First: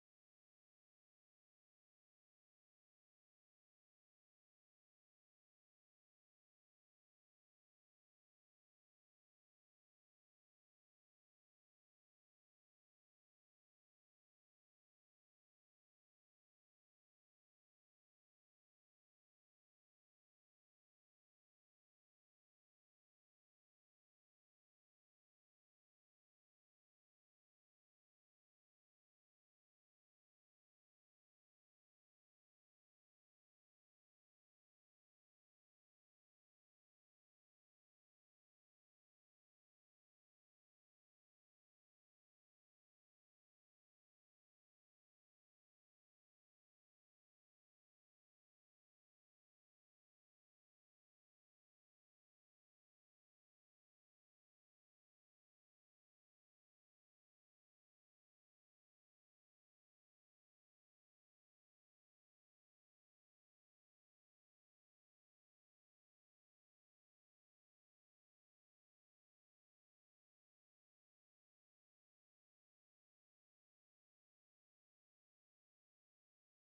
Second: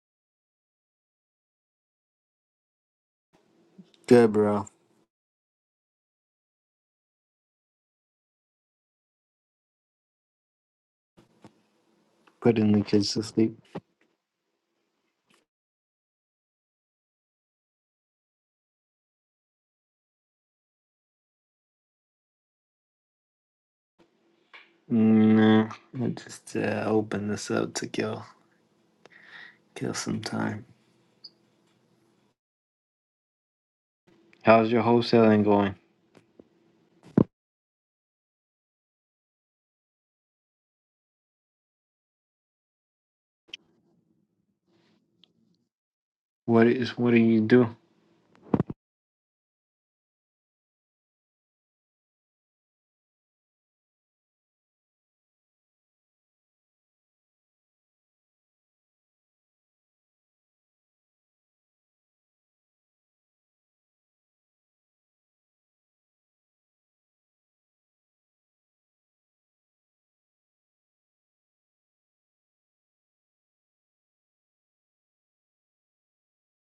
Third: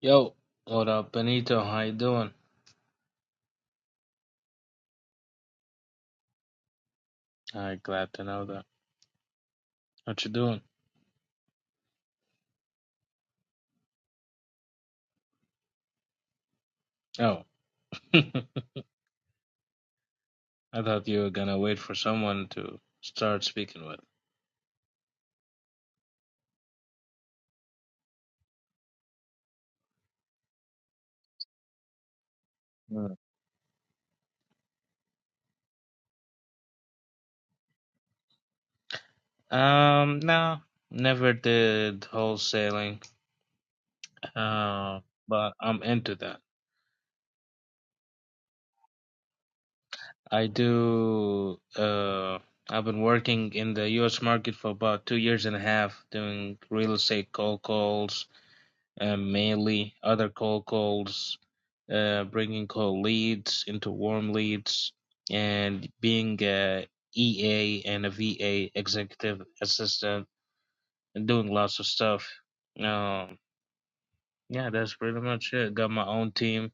Yo, what up, Benito? How you doing? Good, bro. I glad to know that. What you doing? Putting the kids to sleep. Oh, I thought you were gonna wait for someone to start speaking Nah, I just uh, opened this up to kill kill some time. with. How's your wholesaling going? Hmm. Um, no, never did wholesaling. Uh, but I'm into that. What is what do you do? I do. Uh, I've been working in the U.S. market for about two years and a half, doing real estate cold calls, um, mainly other cold calls, uh, bringing cold leads into warm leads, and being a EA and a VA executive assistant and doing lots of stuff. Um, yeah, that's pretty much it. Got my own team.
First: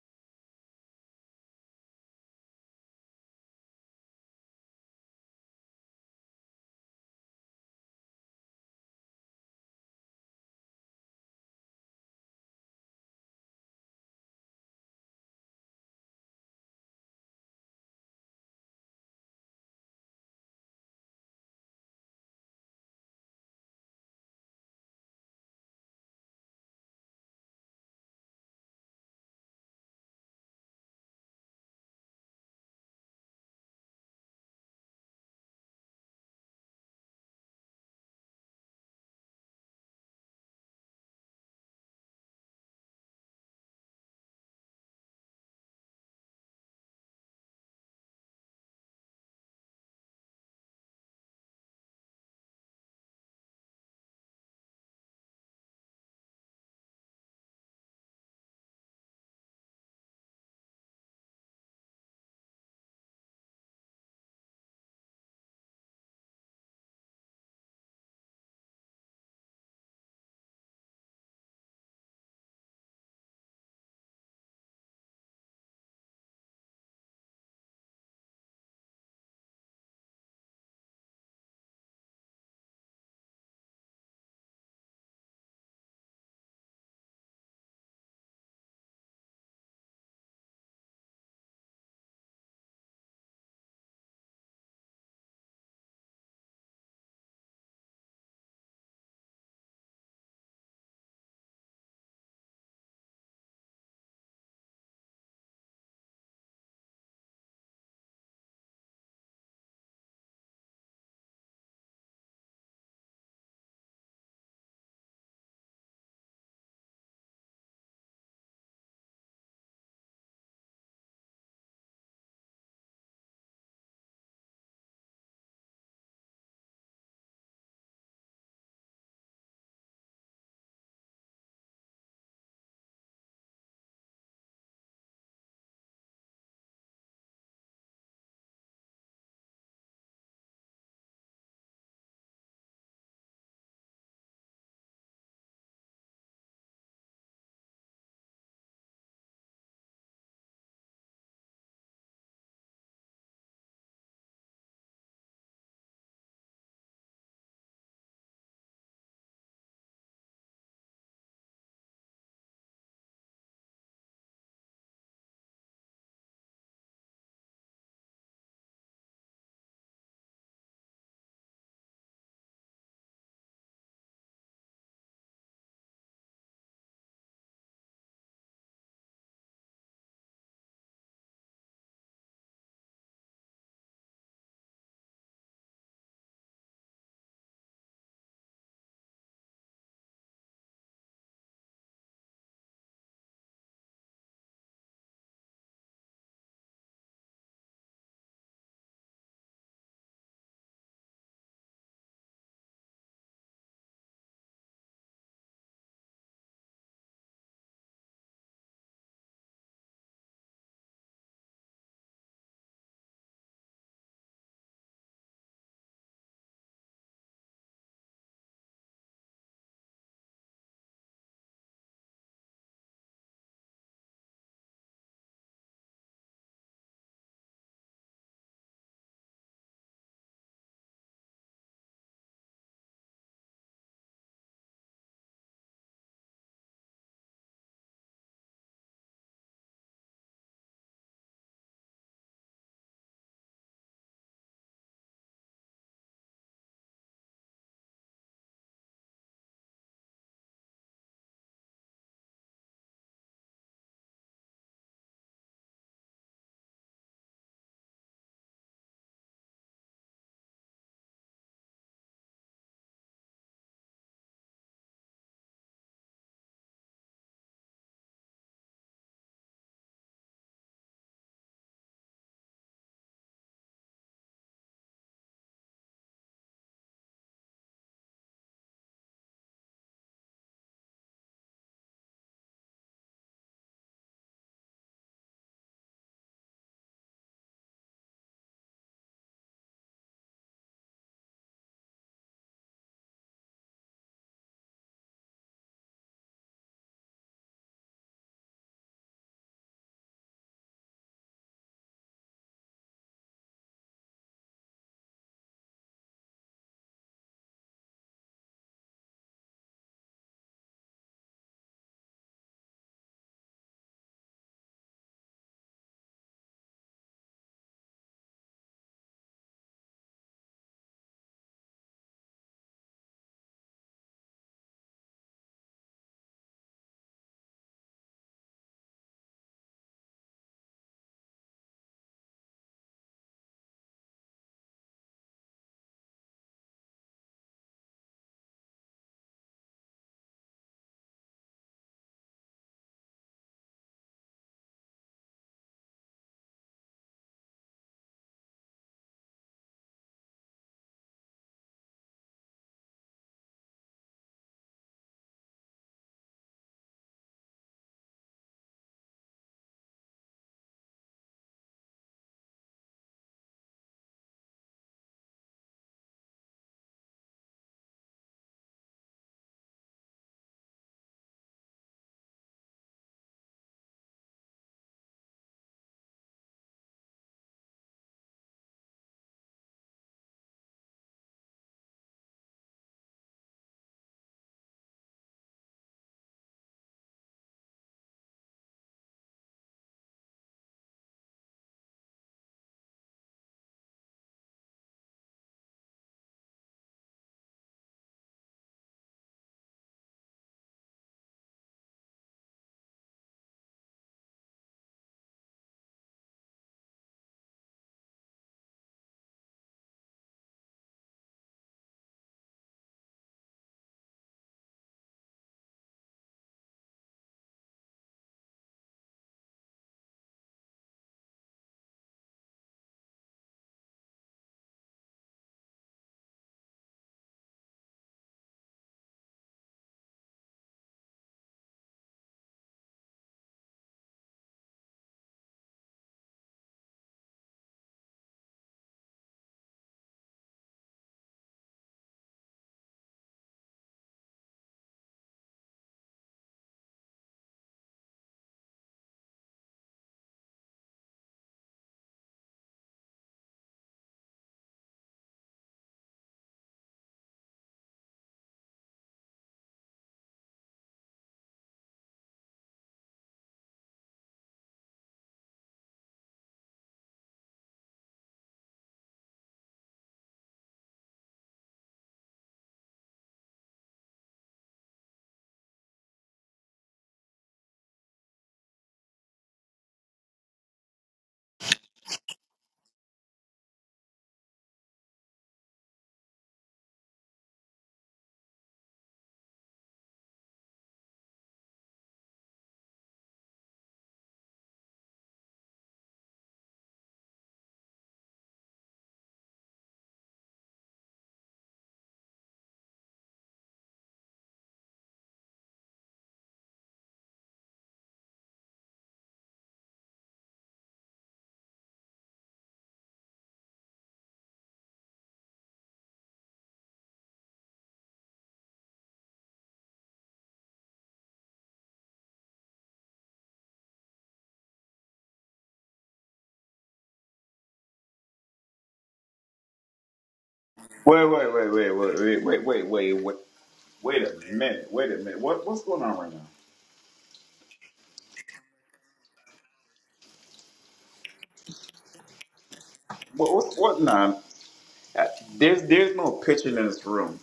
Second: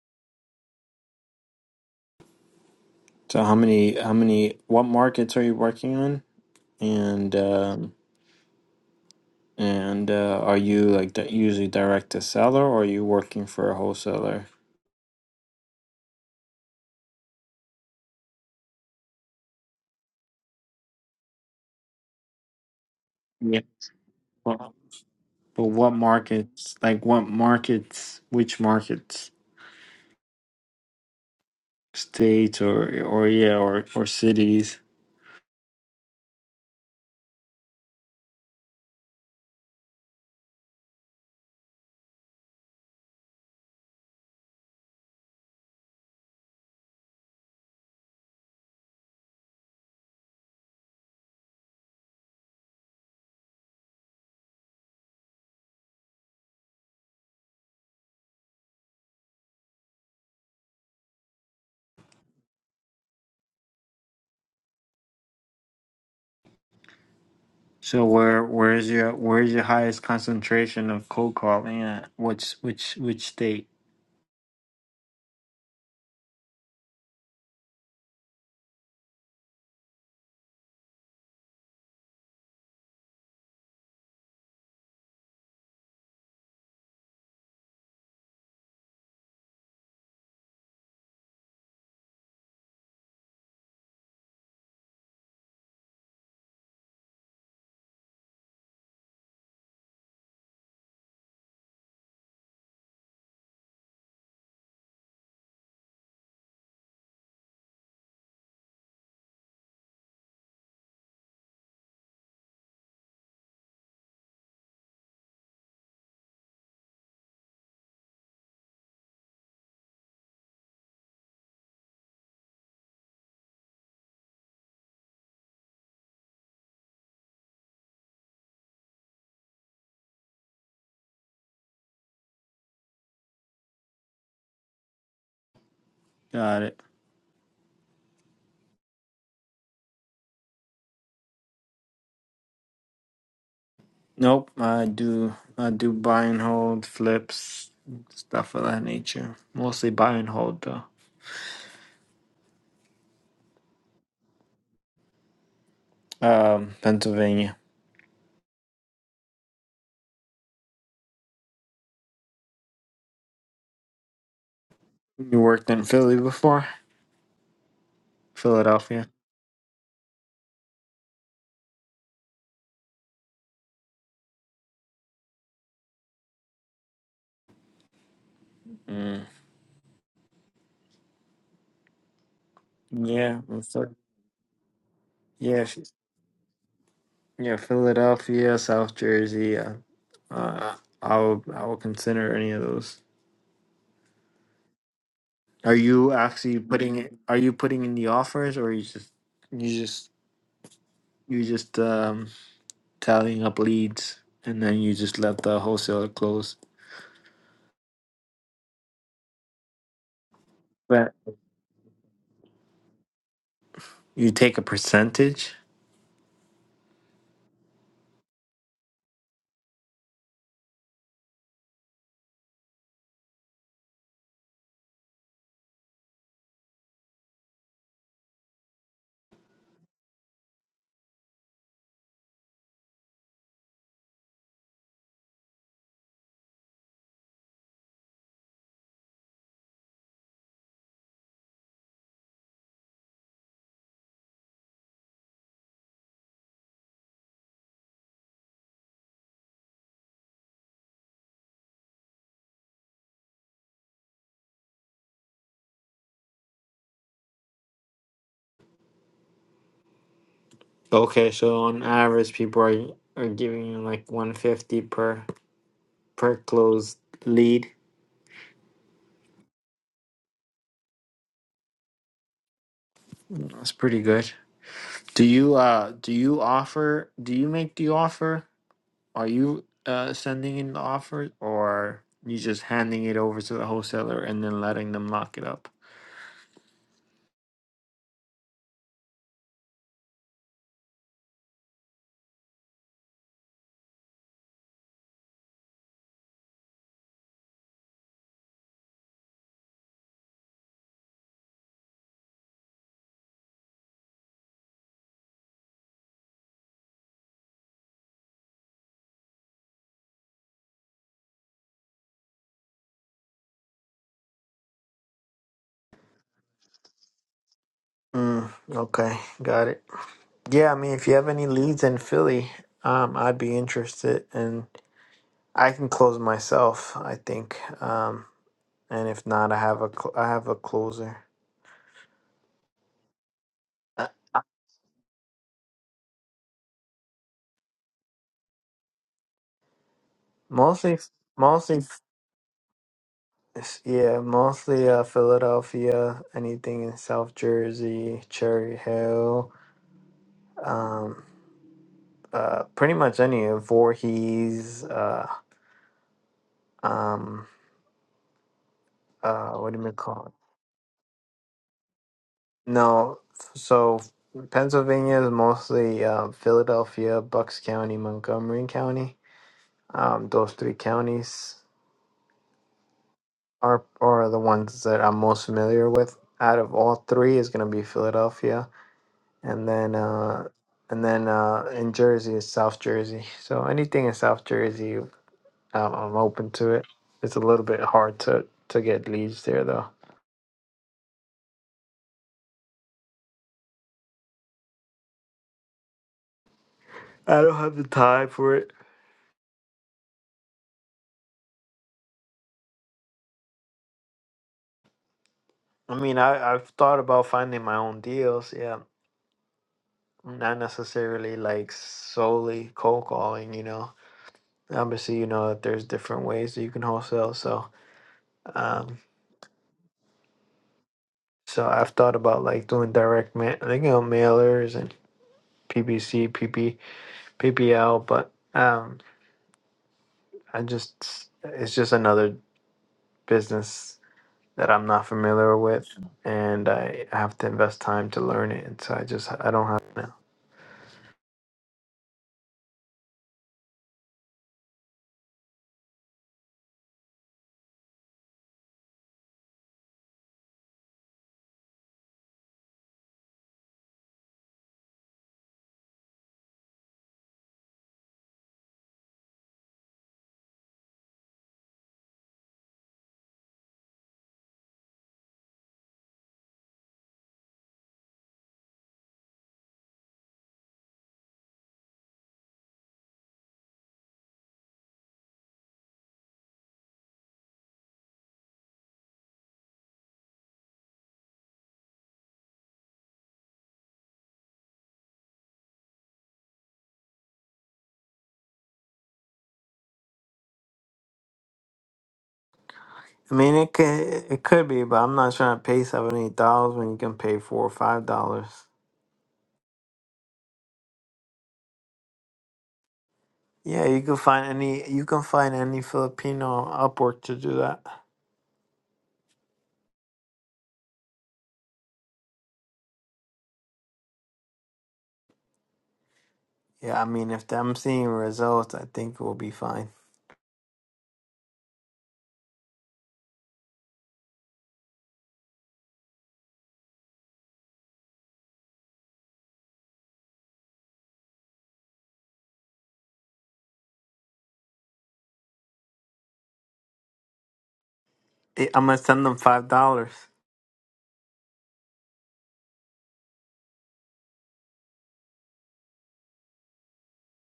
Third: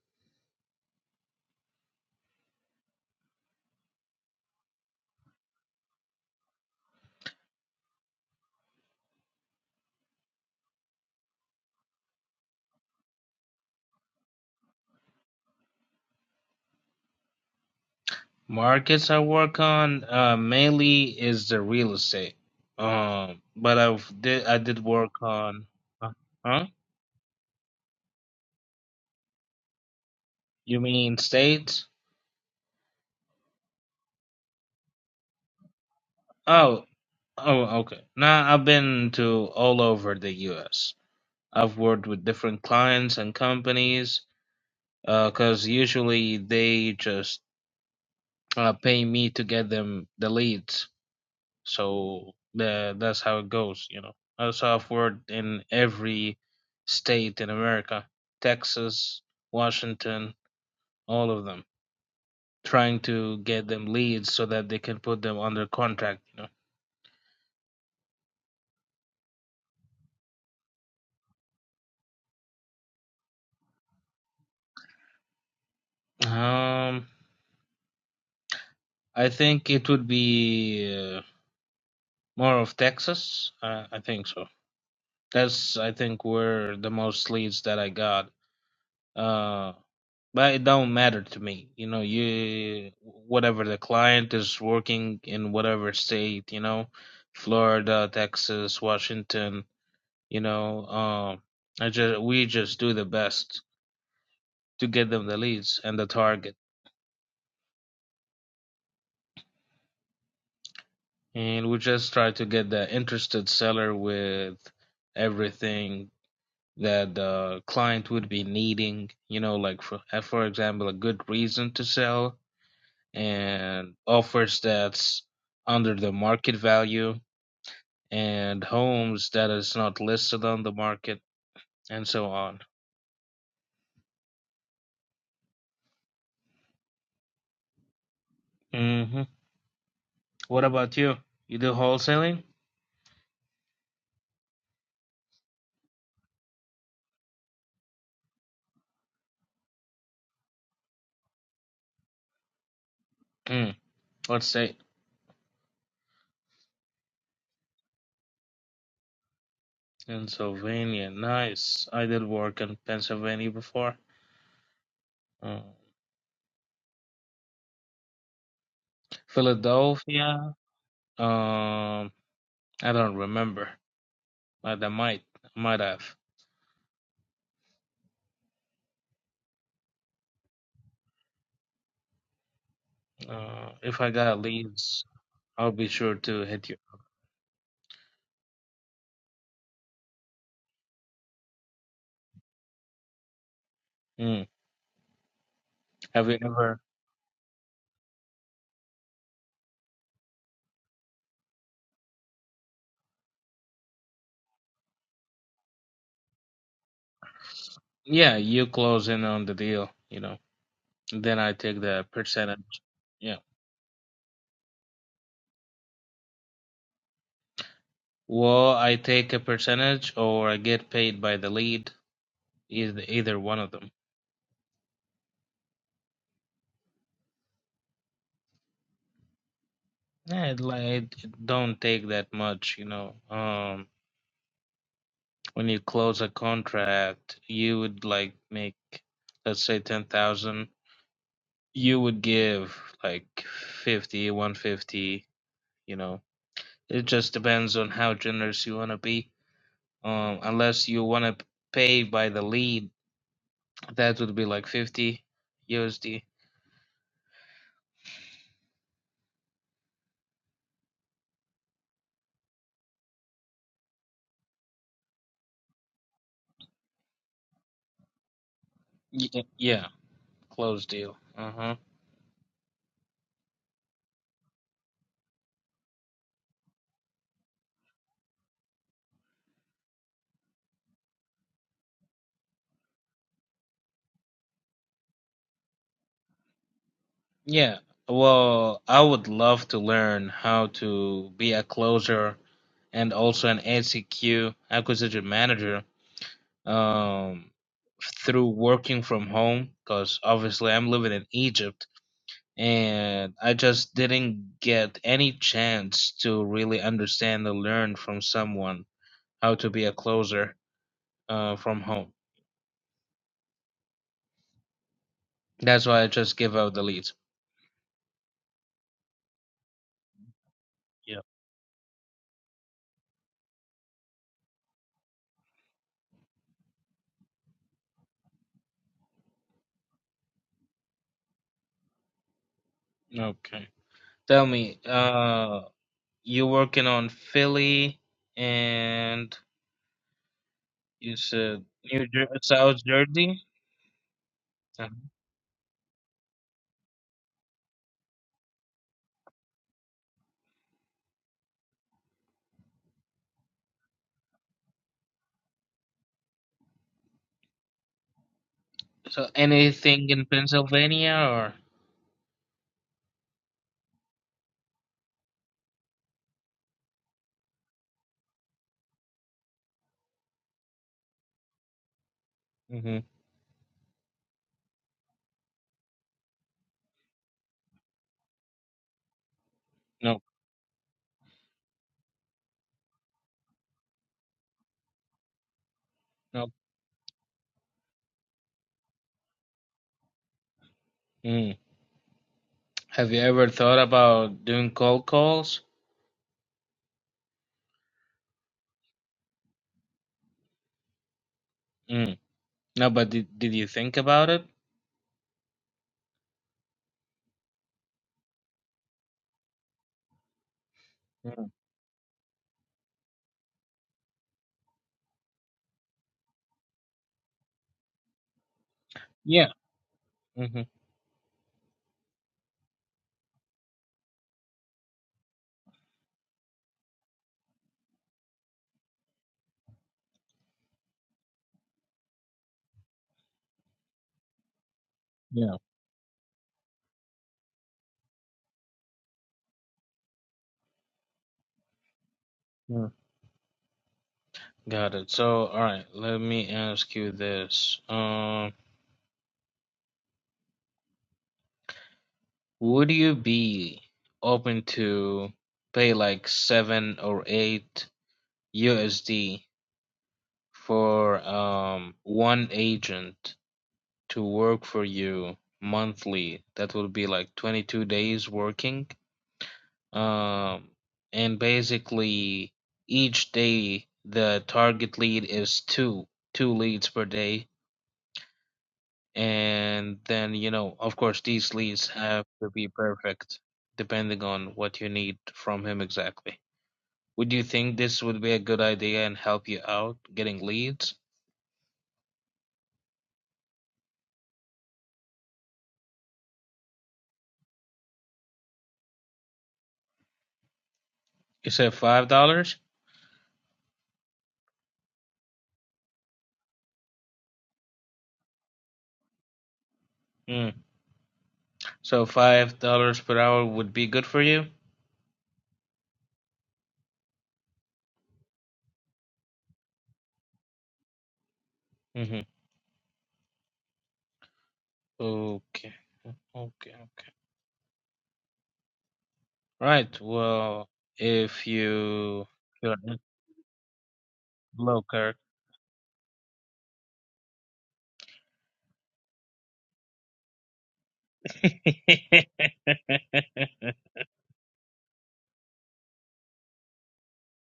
So how many how many what markets are you working on? And um and uh, are you like that usually direct to seller or are you working for a wholesaler? Markets I work on uh, mainly is the real estate. Um, Yeah. but I've did I Well, did work but on, what uh, huh? markets? Like what markets? Which markets? You mean states? States or or yeah or or cities? Oh. Oh, okay. Now I've been to all over the US. I've worked with different clients and companies because usually they just uh, pay me to get them the leads. So the, that's how it goes, you know. Uh, So I've worked in every state in America Texas, Washington, all of them, trying to get them leads so that they can put them under contract, you So where where is your where is your highest concentration of cold calling at? Which which which state? know. Um, I think it would be. uh, More of Texas? Uh, I think so. That's I think where the most leads that I got. Uh, but it don't matter to me. You know, you whatever the client is working in whatever state. You know, Florida, Texas, Washington. You know, um, I just we just do the best to get them the leads and the target, and we just try to get the interested seller with everything that the client would be needing, you know, like for uh, for example, a good reason to sell and offers that's under the market value and homes that is not listed on the market and so on. Got it. hmm What about you? You do wholesaling? Nope. I do I do buy and hold flips stuff of that nature. Mostly buy and hold though. Mm. What state? Um, Pennsylvania. Pennsylvania. Nice. I did work in Pennsylvania before. You Mm. worked in Philly before? Philadelphia. Philadelphia. Um, I don't remember, but I might, might have. Mm. Yeah. I'm Uh, if I got leads, Yeah. I'll if- be sure to hit you. Yeah. Philadelphia, South Jersey. Uh, uh, I will I will consider any of those. Mm. Are you Have you actually ever? putting are you putting in the offers or you just you just you just um tallying up leads and then you just let the wholesaler close? Yeah, you close in on the deal, you know. But Then I take the percentage. Yeah. you take a percentage? Well, I take a percentage or I get paid by the lead, either, either one of them. Yeah, it, like, it it don't take that much, you know. Um, when you close a contract, you would like make, let's say, 10,000. You would give like fifty, one fifty, you know It just depends on how generous you want to be. Um, unless you want to pay by the lead, that would be like 50 USD. Okay, so on average people are are giving you like 150 per per closed lead. yeah, close deal. Uh huh. That's pretty good. Do you uh do you offer do you make the offer? Are you uh sending in the offer or you just handing it over to the wholesaler and then letting them lock it up? Yeah. Well, I would love to learn how to be a closer and also an ACQ acquisition manager um, through working from home because obviously I'm living in Egypt and I just didn't get any chance to really understand or learn from someone how to be a closer uh, from home. That's why I just give out the leads. Mm, okay, got it. Yeah, I mean, if you Yeah. have any leads in Philly, um, I'd be interested, and I can close myself, I think. Um, and if not, I have a cl- I have a closer. Okay. Uh, Tell me, uh, you working on Philly and Mostly, you said mostly, New Jer- South Jersey. yeah, mostly Uh-huh. uh, Philadelphia. Anything in South Jersey, Cherry Hill, um, uh, pretty much any of Voorhees. Uh, um, So uh, what do you anything call it? in Pennsylvania or? No, so Pennsylvania is mostly uh, Philadelphia, Bucks County, Montgomery County. Um, those three counties hmm are are the ones that I'm most familiar with. Out of all three, is going to be Philadelphia, and then No. uh, and then uh, in Jersey is South Jersey. So anything in South Jersey, um, I'm No. open to it. It's a little bit hard to to get leads there though. Mm. Have you ever thought about doing cold calls? I don't have the time for it. Mm. No, but did did you think about it? I mean, I I've thought about finding my own deals, yeah not necessarily Mm. like solely cold calling, you know. Obviously, you know that there's different ways that you can wholesale. So, um, Yeah. hmm so I've thought about like doing direct mail, you know, mailers and PPC, PP, PPL, but um, I just it's just another business that I'm not familiar Yeah. with, and I have to invest time to learn it. And so I just I don't have it now. Yeah. Got it. So, all right, let me ask you this. Um, would you be open to pay like seven or eight USD for um one agent to work for you monthly? That would be like 22 days working. Um, and basically, each day the target lead is two, two leads per day. And then, you know, of course, these leads have to be perfect depending on what you need from him exactly. Would you think this would be a good idea and help you out getting leads? I mean, it could it could be, but I'm not trying to pay seventy dollars when you can pay four or five dollars. You said five dollars? Yeah, you can find any you can find any Filipino Upwork to do that. Mm. So five dollars per hour would be good for you? Yeah, I mean if I'm seeing results, I think we'll be fine. Mm-hmm. Okay. Okay. Right. Well, Wait, if wait, wait, wait, wait, you wait, you're wait, wait, a wait, wait a blow, minute, wait Kirk, a minute. What what's going on right now? Eh, I'm gonna send them five dollars. What what's what now? Uh, There's there's no pitching in this room,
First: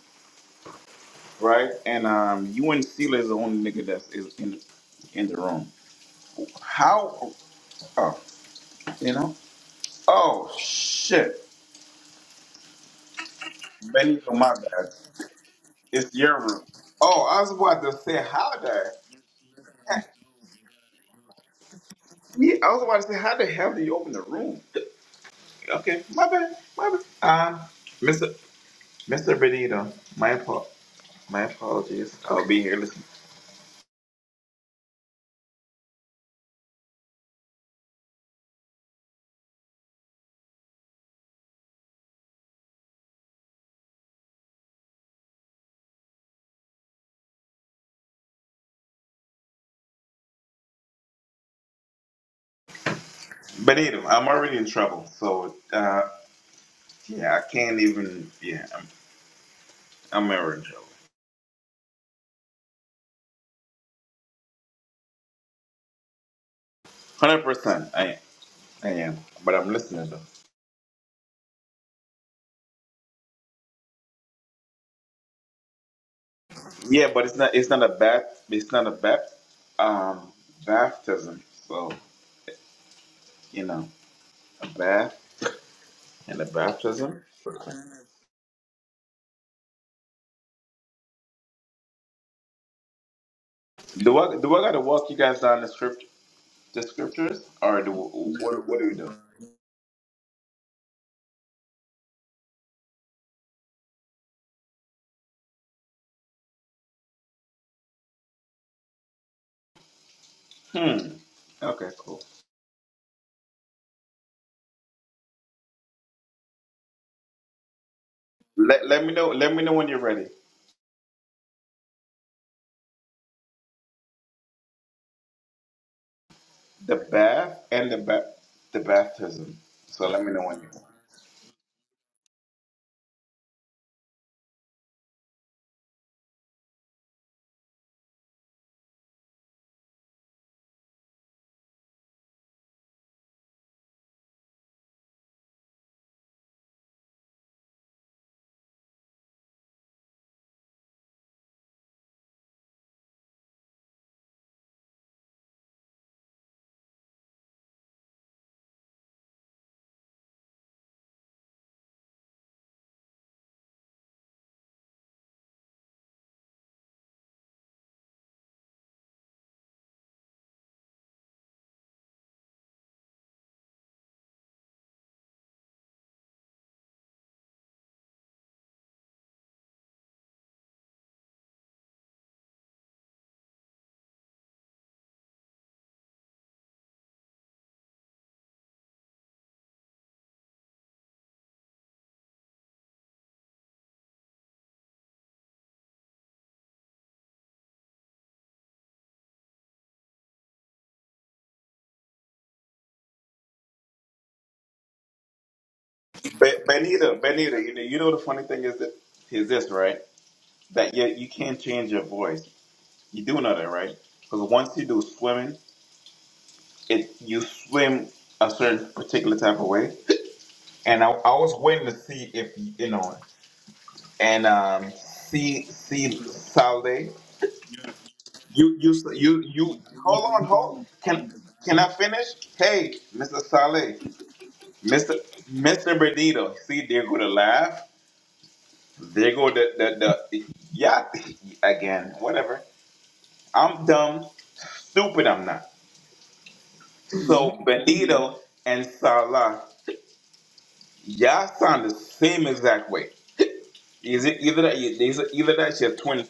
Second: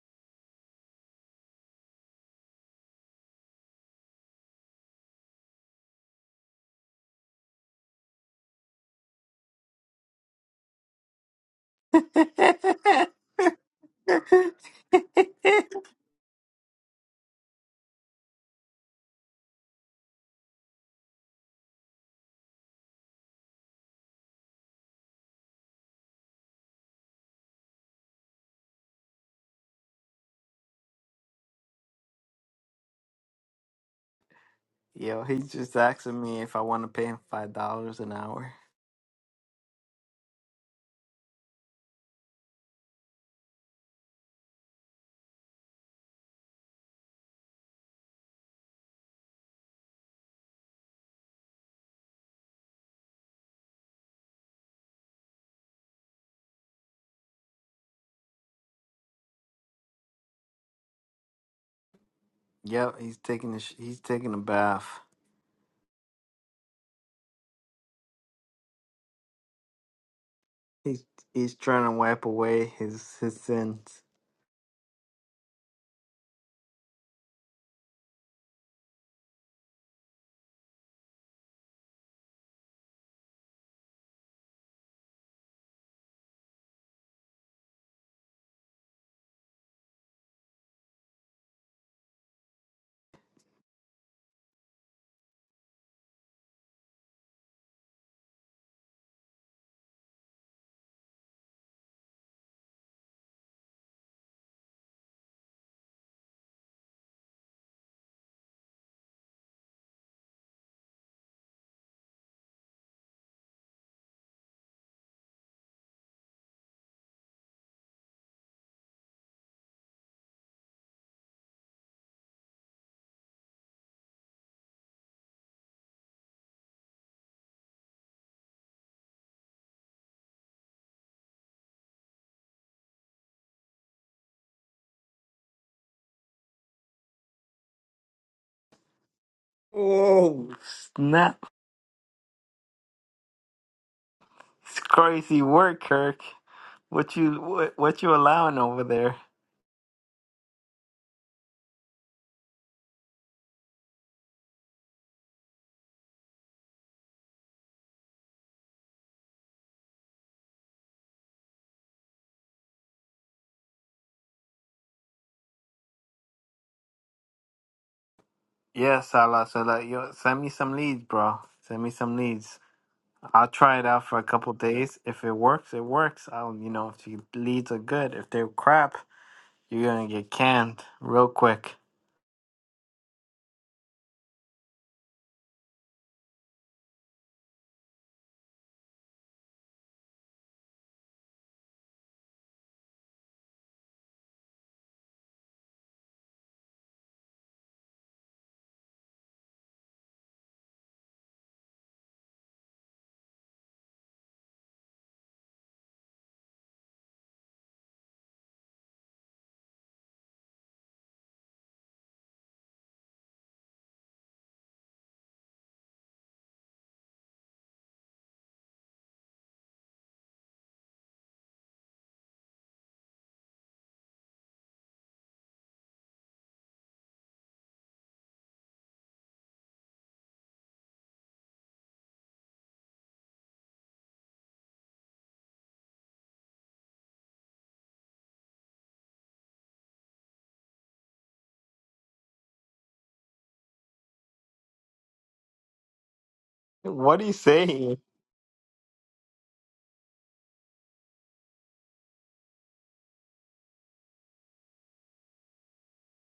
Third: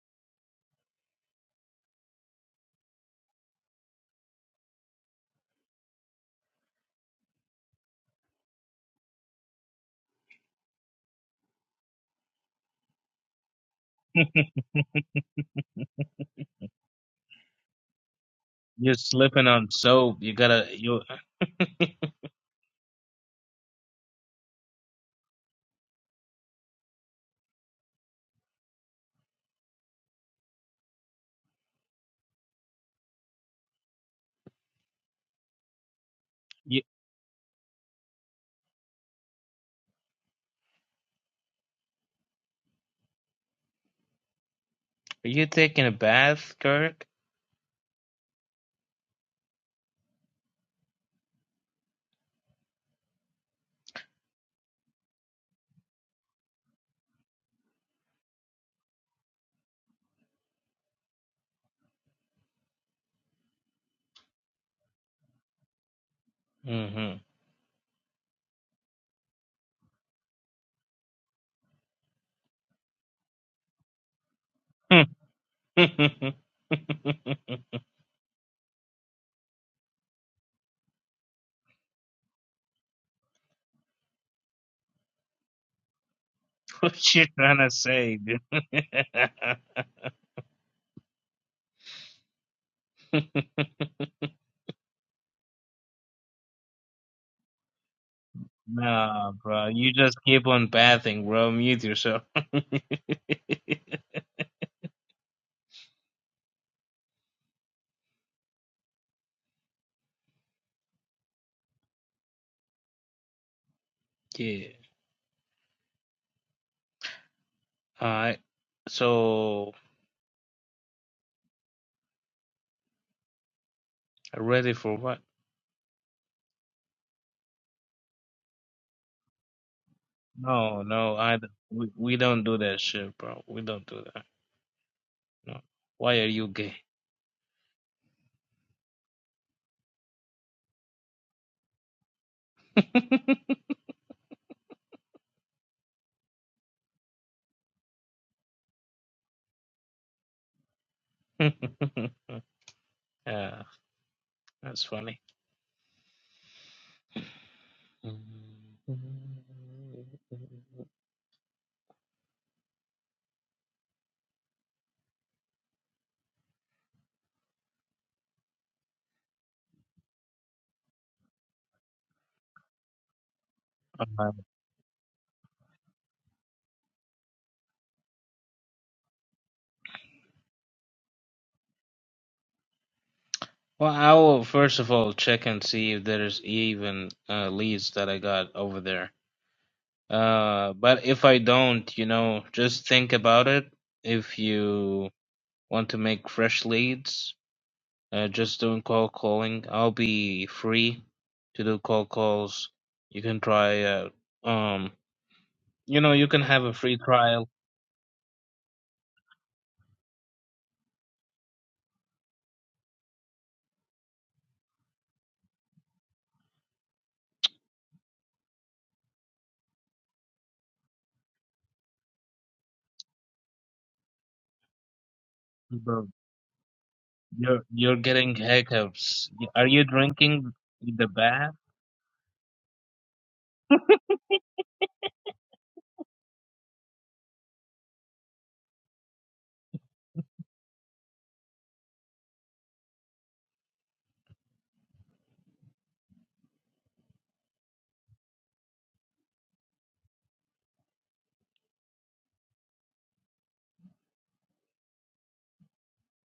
right? And um, you and Steeler is the only nigga that's is in in the room. How? Oh, you know? Oh shit, Benny, oh, my bad. It's your room. Oh, I was about to say how the. you're slipping on soap. You gotta you Yeah, I was about to say how the hell do you open the room? Okay, my bad, my bad. Um, Mister Mister Benito, my fault. My apologies. I'll be here. Listen. Yo, he's just asking me if I you want to pay him five dollars an hour. are you taking a bath, Kirk? But anyway, I'm already in trouble. So uh, yeah, I can't even. Yeah, I'm I'm already in trouble. Yep, he's taking a sh- he's taking a bath. Mm-hmm. Hundred percent. I am. I am. But I'm listening though. He's he's trying to wipe away his his sins. Yeah, but it's not. It's not a bat. It's not a bat. Um, baptism. So you know, a bath and a what baptism. you trying to say, dude? Do I do I gotta walk you guys down the script the scriptures or do what what do we do? nah, bro. You just keep on bathing, bro. Mute yourself. Hmm. Okay. Cool. yeah. All right. Let, let me know. Let me know So when you're ready. ready for what? The bath and the ba- the baptism. So let me know when No, you. no. I d- we, we don't do that shit, bro. We don't do that. No. Why are you gay? Oh snap! It's crazy work, Kirk. What you what, what you allowing over there? yeah, that's funny. Yeah, Salah. So like, yo, send me some leads, bro. Send me some leads. I'll try it Uh, out for a couple days. If it works, it works. I'll you know if the leads are good. If they're crap, you're gonna get canned real quick. Well, I will first of all check and see if there's even uh, leads that I got over there. Uh, but if I don't, you know, just think about it. If you want to make fresh leads, uh, just doing cold calling. I'll be free to do cold calls. You can try. Uh, um. You know, you can Be- have a free Benita, trial, Benita, you know, you know the funny thing is that is this right? That you you can't change your voice. You do know that, right? Because once you do swimming, it you swim a certain particular type of way. And I, I was waiting to see if you know and um see bro. see Salde. You're you're getting You you hiccups. you Are you you hold on drinking hold the can bath, can I finish? Hey, Mr. Saleh. Mr. Mr. Bernito, see, they're going to laugh. They're going to, the, the, yeah, again, whatever. I'm dumb, stupid, I'm not. What do you So, say? Benito and Salah, y'all sound the same exact way. Is it either that, is it either that your twin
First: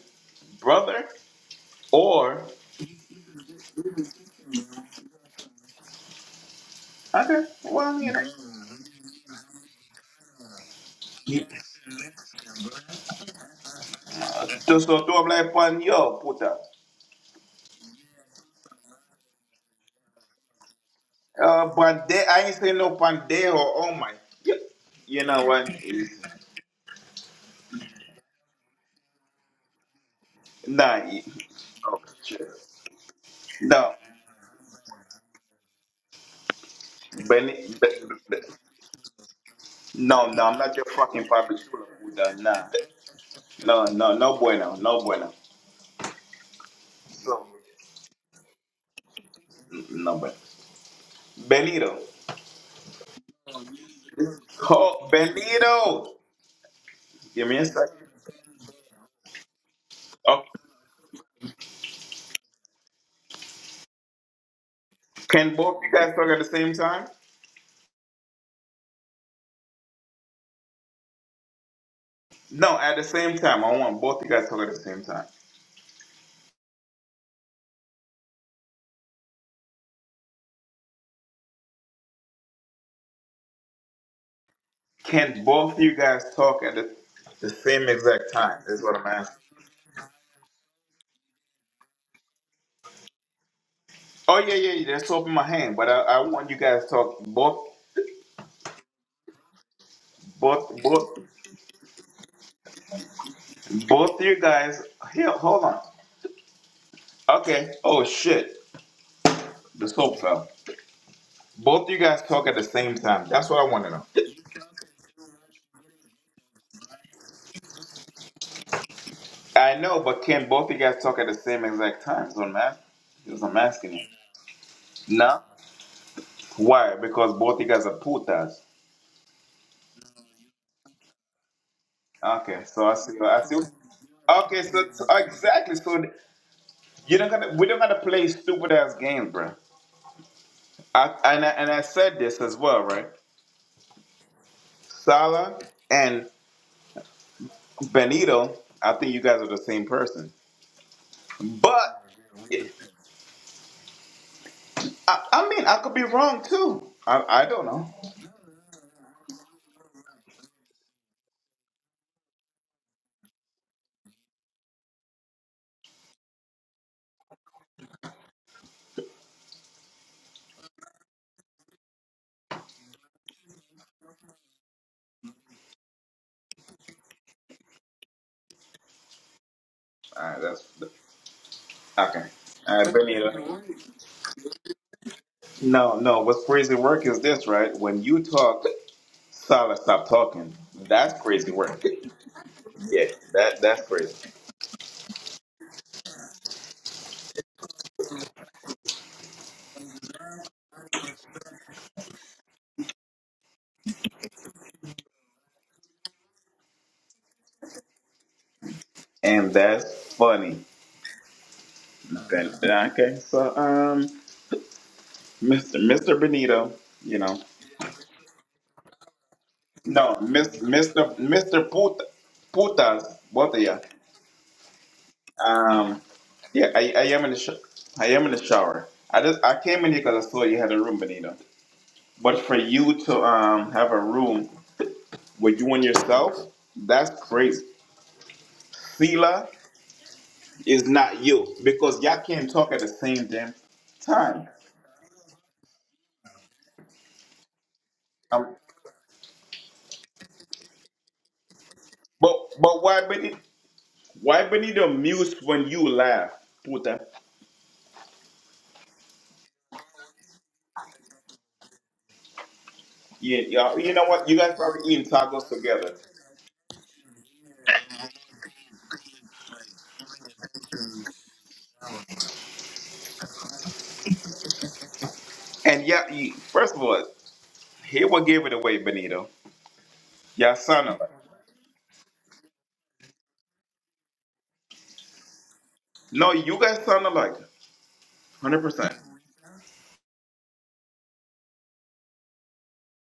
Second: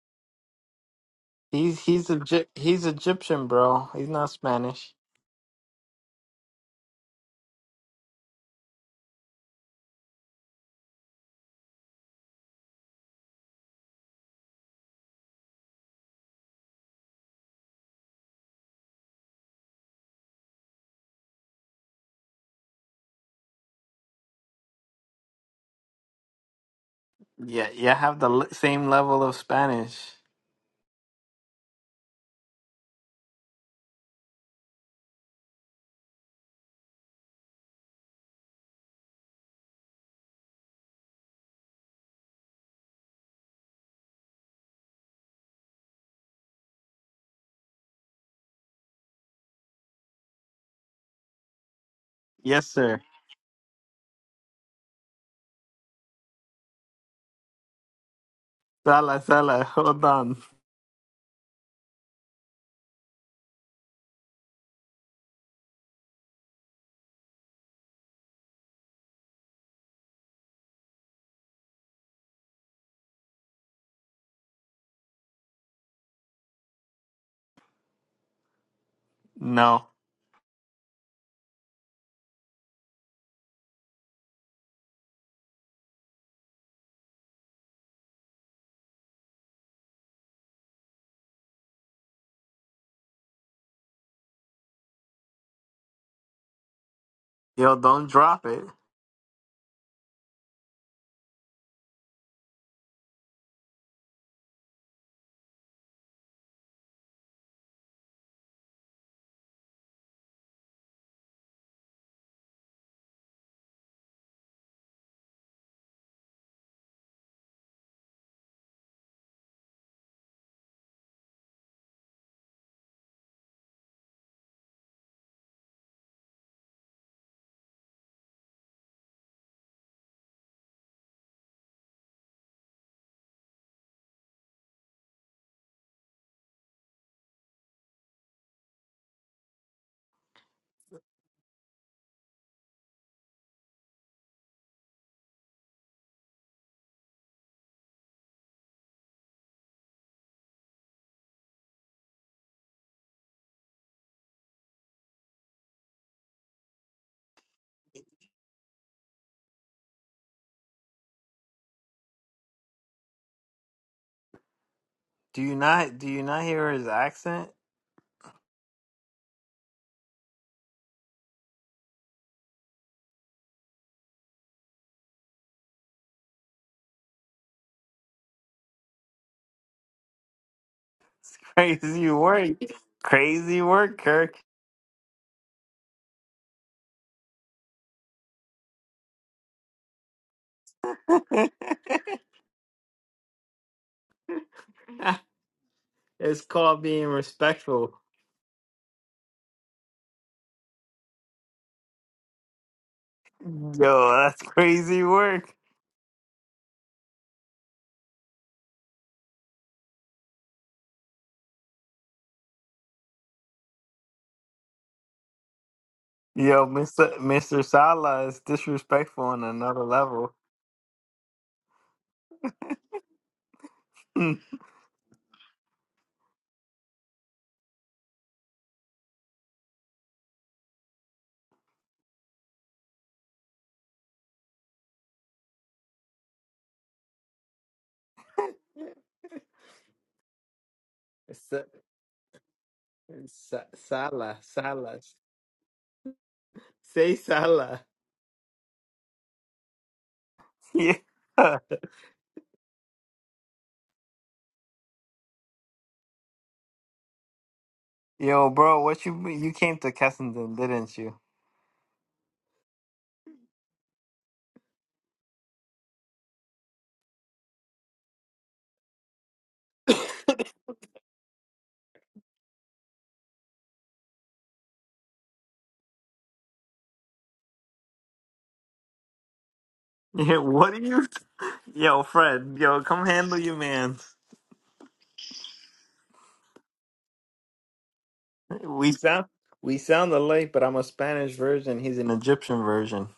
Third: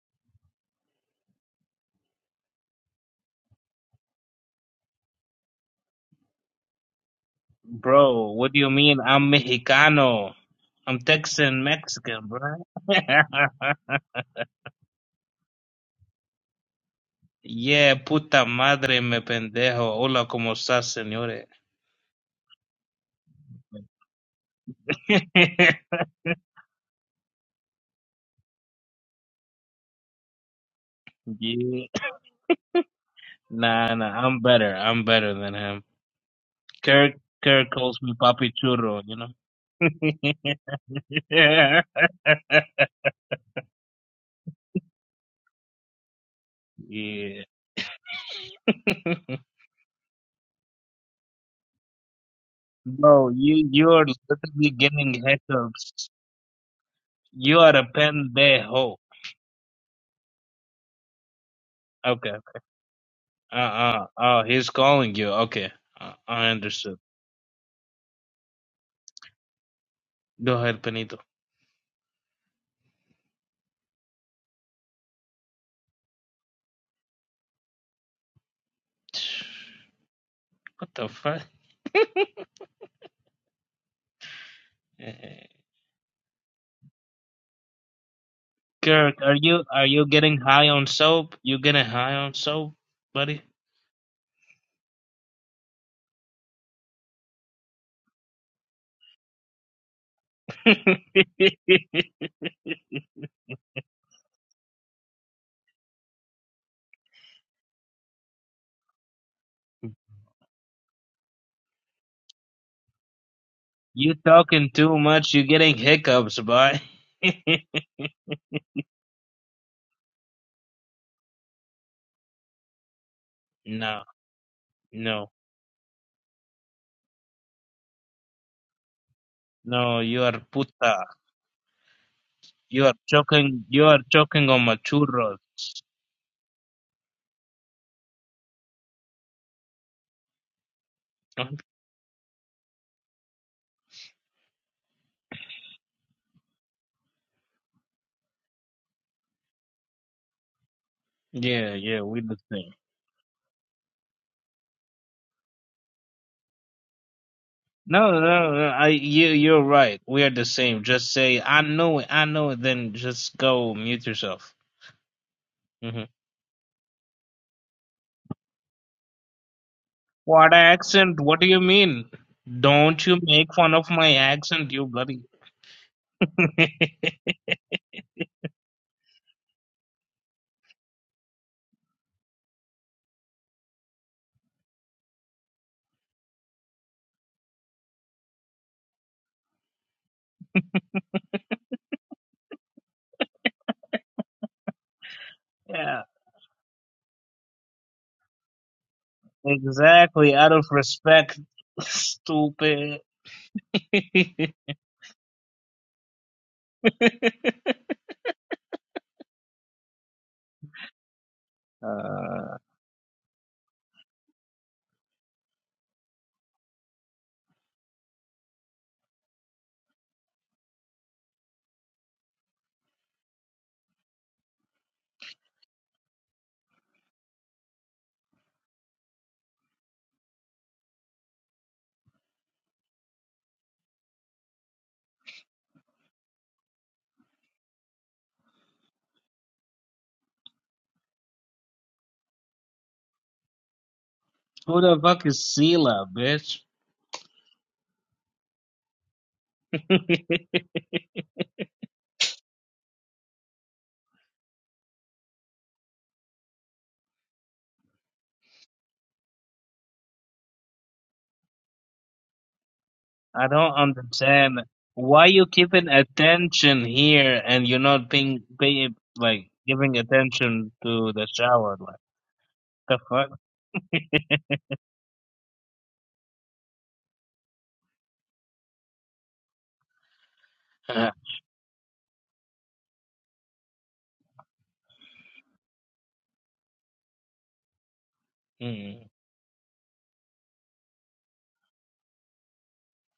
brother He's he's or, Egy- he's Egyptian, bro. He's not Spanish. okay, well, you know, bro? What do you mean? I'm Mexicano. I'm Texan Mexican, bro. so, so two, I'm like, pan yo, puta. yeah, puta madre me pendejo. Hola, cómo estás, señores? Uh, pan I ain't say no pan de or oh my. You know what? Yeah, yeah, have the l- same level of Spanish. No, you- yeah. oh, shit. Nah, no, nah. I'm better. I'm better than him. Kirk Kirk Benny, Be- calls me Be- Papi Churro. You know. no, no, I'm not your fucking public school Buddha. Nah, no, no, no bueno, no bueno, yeah. So, no bueno. Benito, Yes, sir. Bro, you you are literally oh, giving hiccups. Benito, give me You a are a second. pendejo. Salah, Salah. Hold on. Oh, Okay. Uh uh. Oh, he's calling you. can Okay. both you Uh, guys talk at the I same understood. time? Go ahead, Benito. No, at the same time. I want both you guys talk at the same time. No. What the fuck? Can Eh, both you guys talk at the, the same exact time? Is what I'm Kirk, are asking. you are you getting high on soap? You getting high on soap, buddy? Oh yeah, yeah. yeah, That's open my hand, but I, I want you guys to talk both. Yo, don't drop it. Both, both, both you guys. Here, hold on. Okay. Oh shit, the soap fell. Both you guys talk at the same time. That's what I want to know. you talking too much. You getting hiccups, boy. I know, but can both you guys talk at the same exact time? So man, just I'm asking no, you. no, No. Why? Because both you guys are putas. no. You are puta. Okay. You So I are see. I see. choking. You are choking on Okay. my So, so churros. exactly. So you don't gotta. We don't gotta play stupid ass games, bro. I, and I, and I said this as well, right? Salah and Benito, I think you guys are the same person. Yeah, yeah, But we're the same. I, I mean, I could be wrong too. I, I don't know. No, no, no. I you you're right. We are the same. Just say I know it, I know it. Then just go mute yourself. Do you not hmm do you not hear his accent? What accent? What do you mean? Don't you make fun of my accent, you bloody. All right, that's Crazy okay. work. All right, Crazy Benito. work, Kirk. No, no. What's crazy work is this, right? When you talk, Salah stop talking. That's crazy work. Yeah, that that's crazy, yeah, it's called being respectful. exactly. Out of respect, stupid. Yo, that's crazy work. and that's funny. Ben, uh, okay, so um, Mister Mister Yo, Benito, Mr. you know, Mr. Sala is disrespectful on another no, level. Mister Mister Mister Puta, Putas, both of ya. Um, yeah, I, I am in the sh- I am in the shower. I just I came in here because I saw you had a room, Benito. But for you to um have a room with you and yourself, that's crazy. Sila is not Sa- you because y'all can't talk at the same damn sa- Sala, time. who Sala. the fuck is Sela, bitch? Say Sala. Um, Yeah. but but why Benito? Why Benito mute when you laugh? Puta. Yo, bro, what you you came to Kensington, didn't you? Yeah, I don't y'all, you know what? You guys understand probably eating why tacos you keeping together. attention here and you're not paying, pay, like giving attention to the shower. Like the fuck. And yeah, first of all, here what gave it away, Benito. Yeah, Y'all what are son. you? Yo, Fred, yo, come handle your man. No, you guys sound alike. We 100%. Mm, sound we sound alike, but I'm a Spanish version. He's an Egyptian version.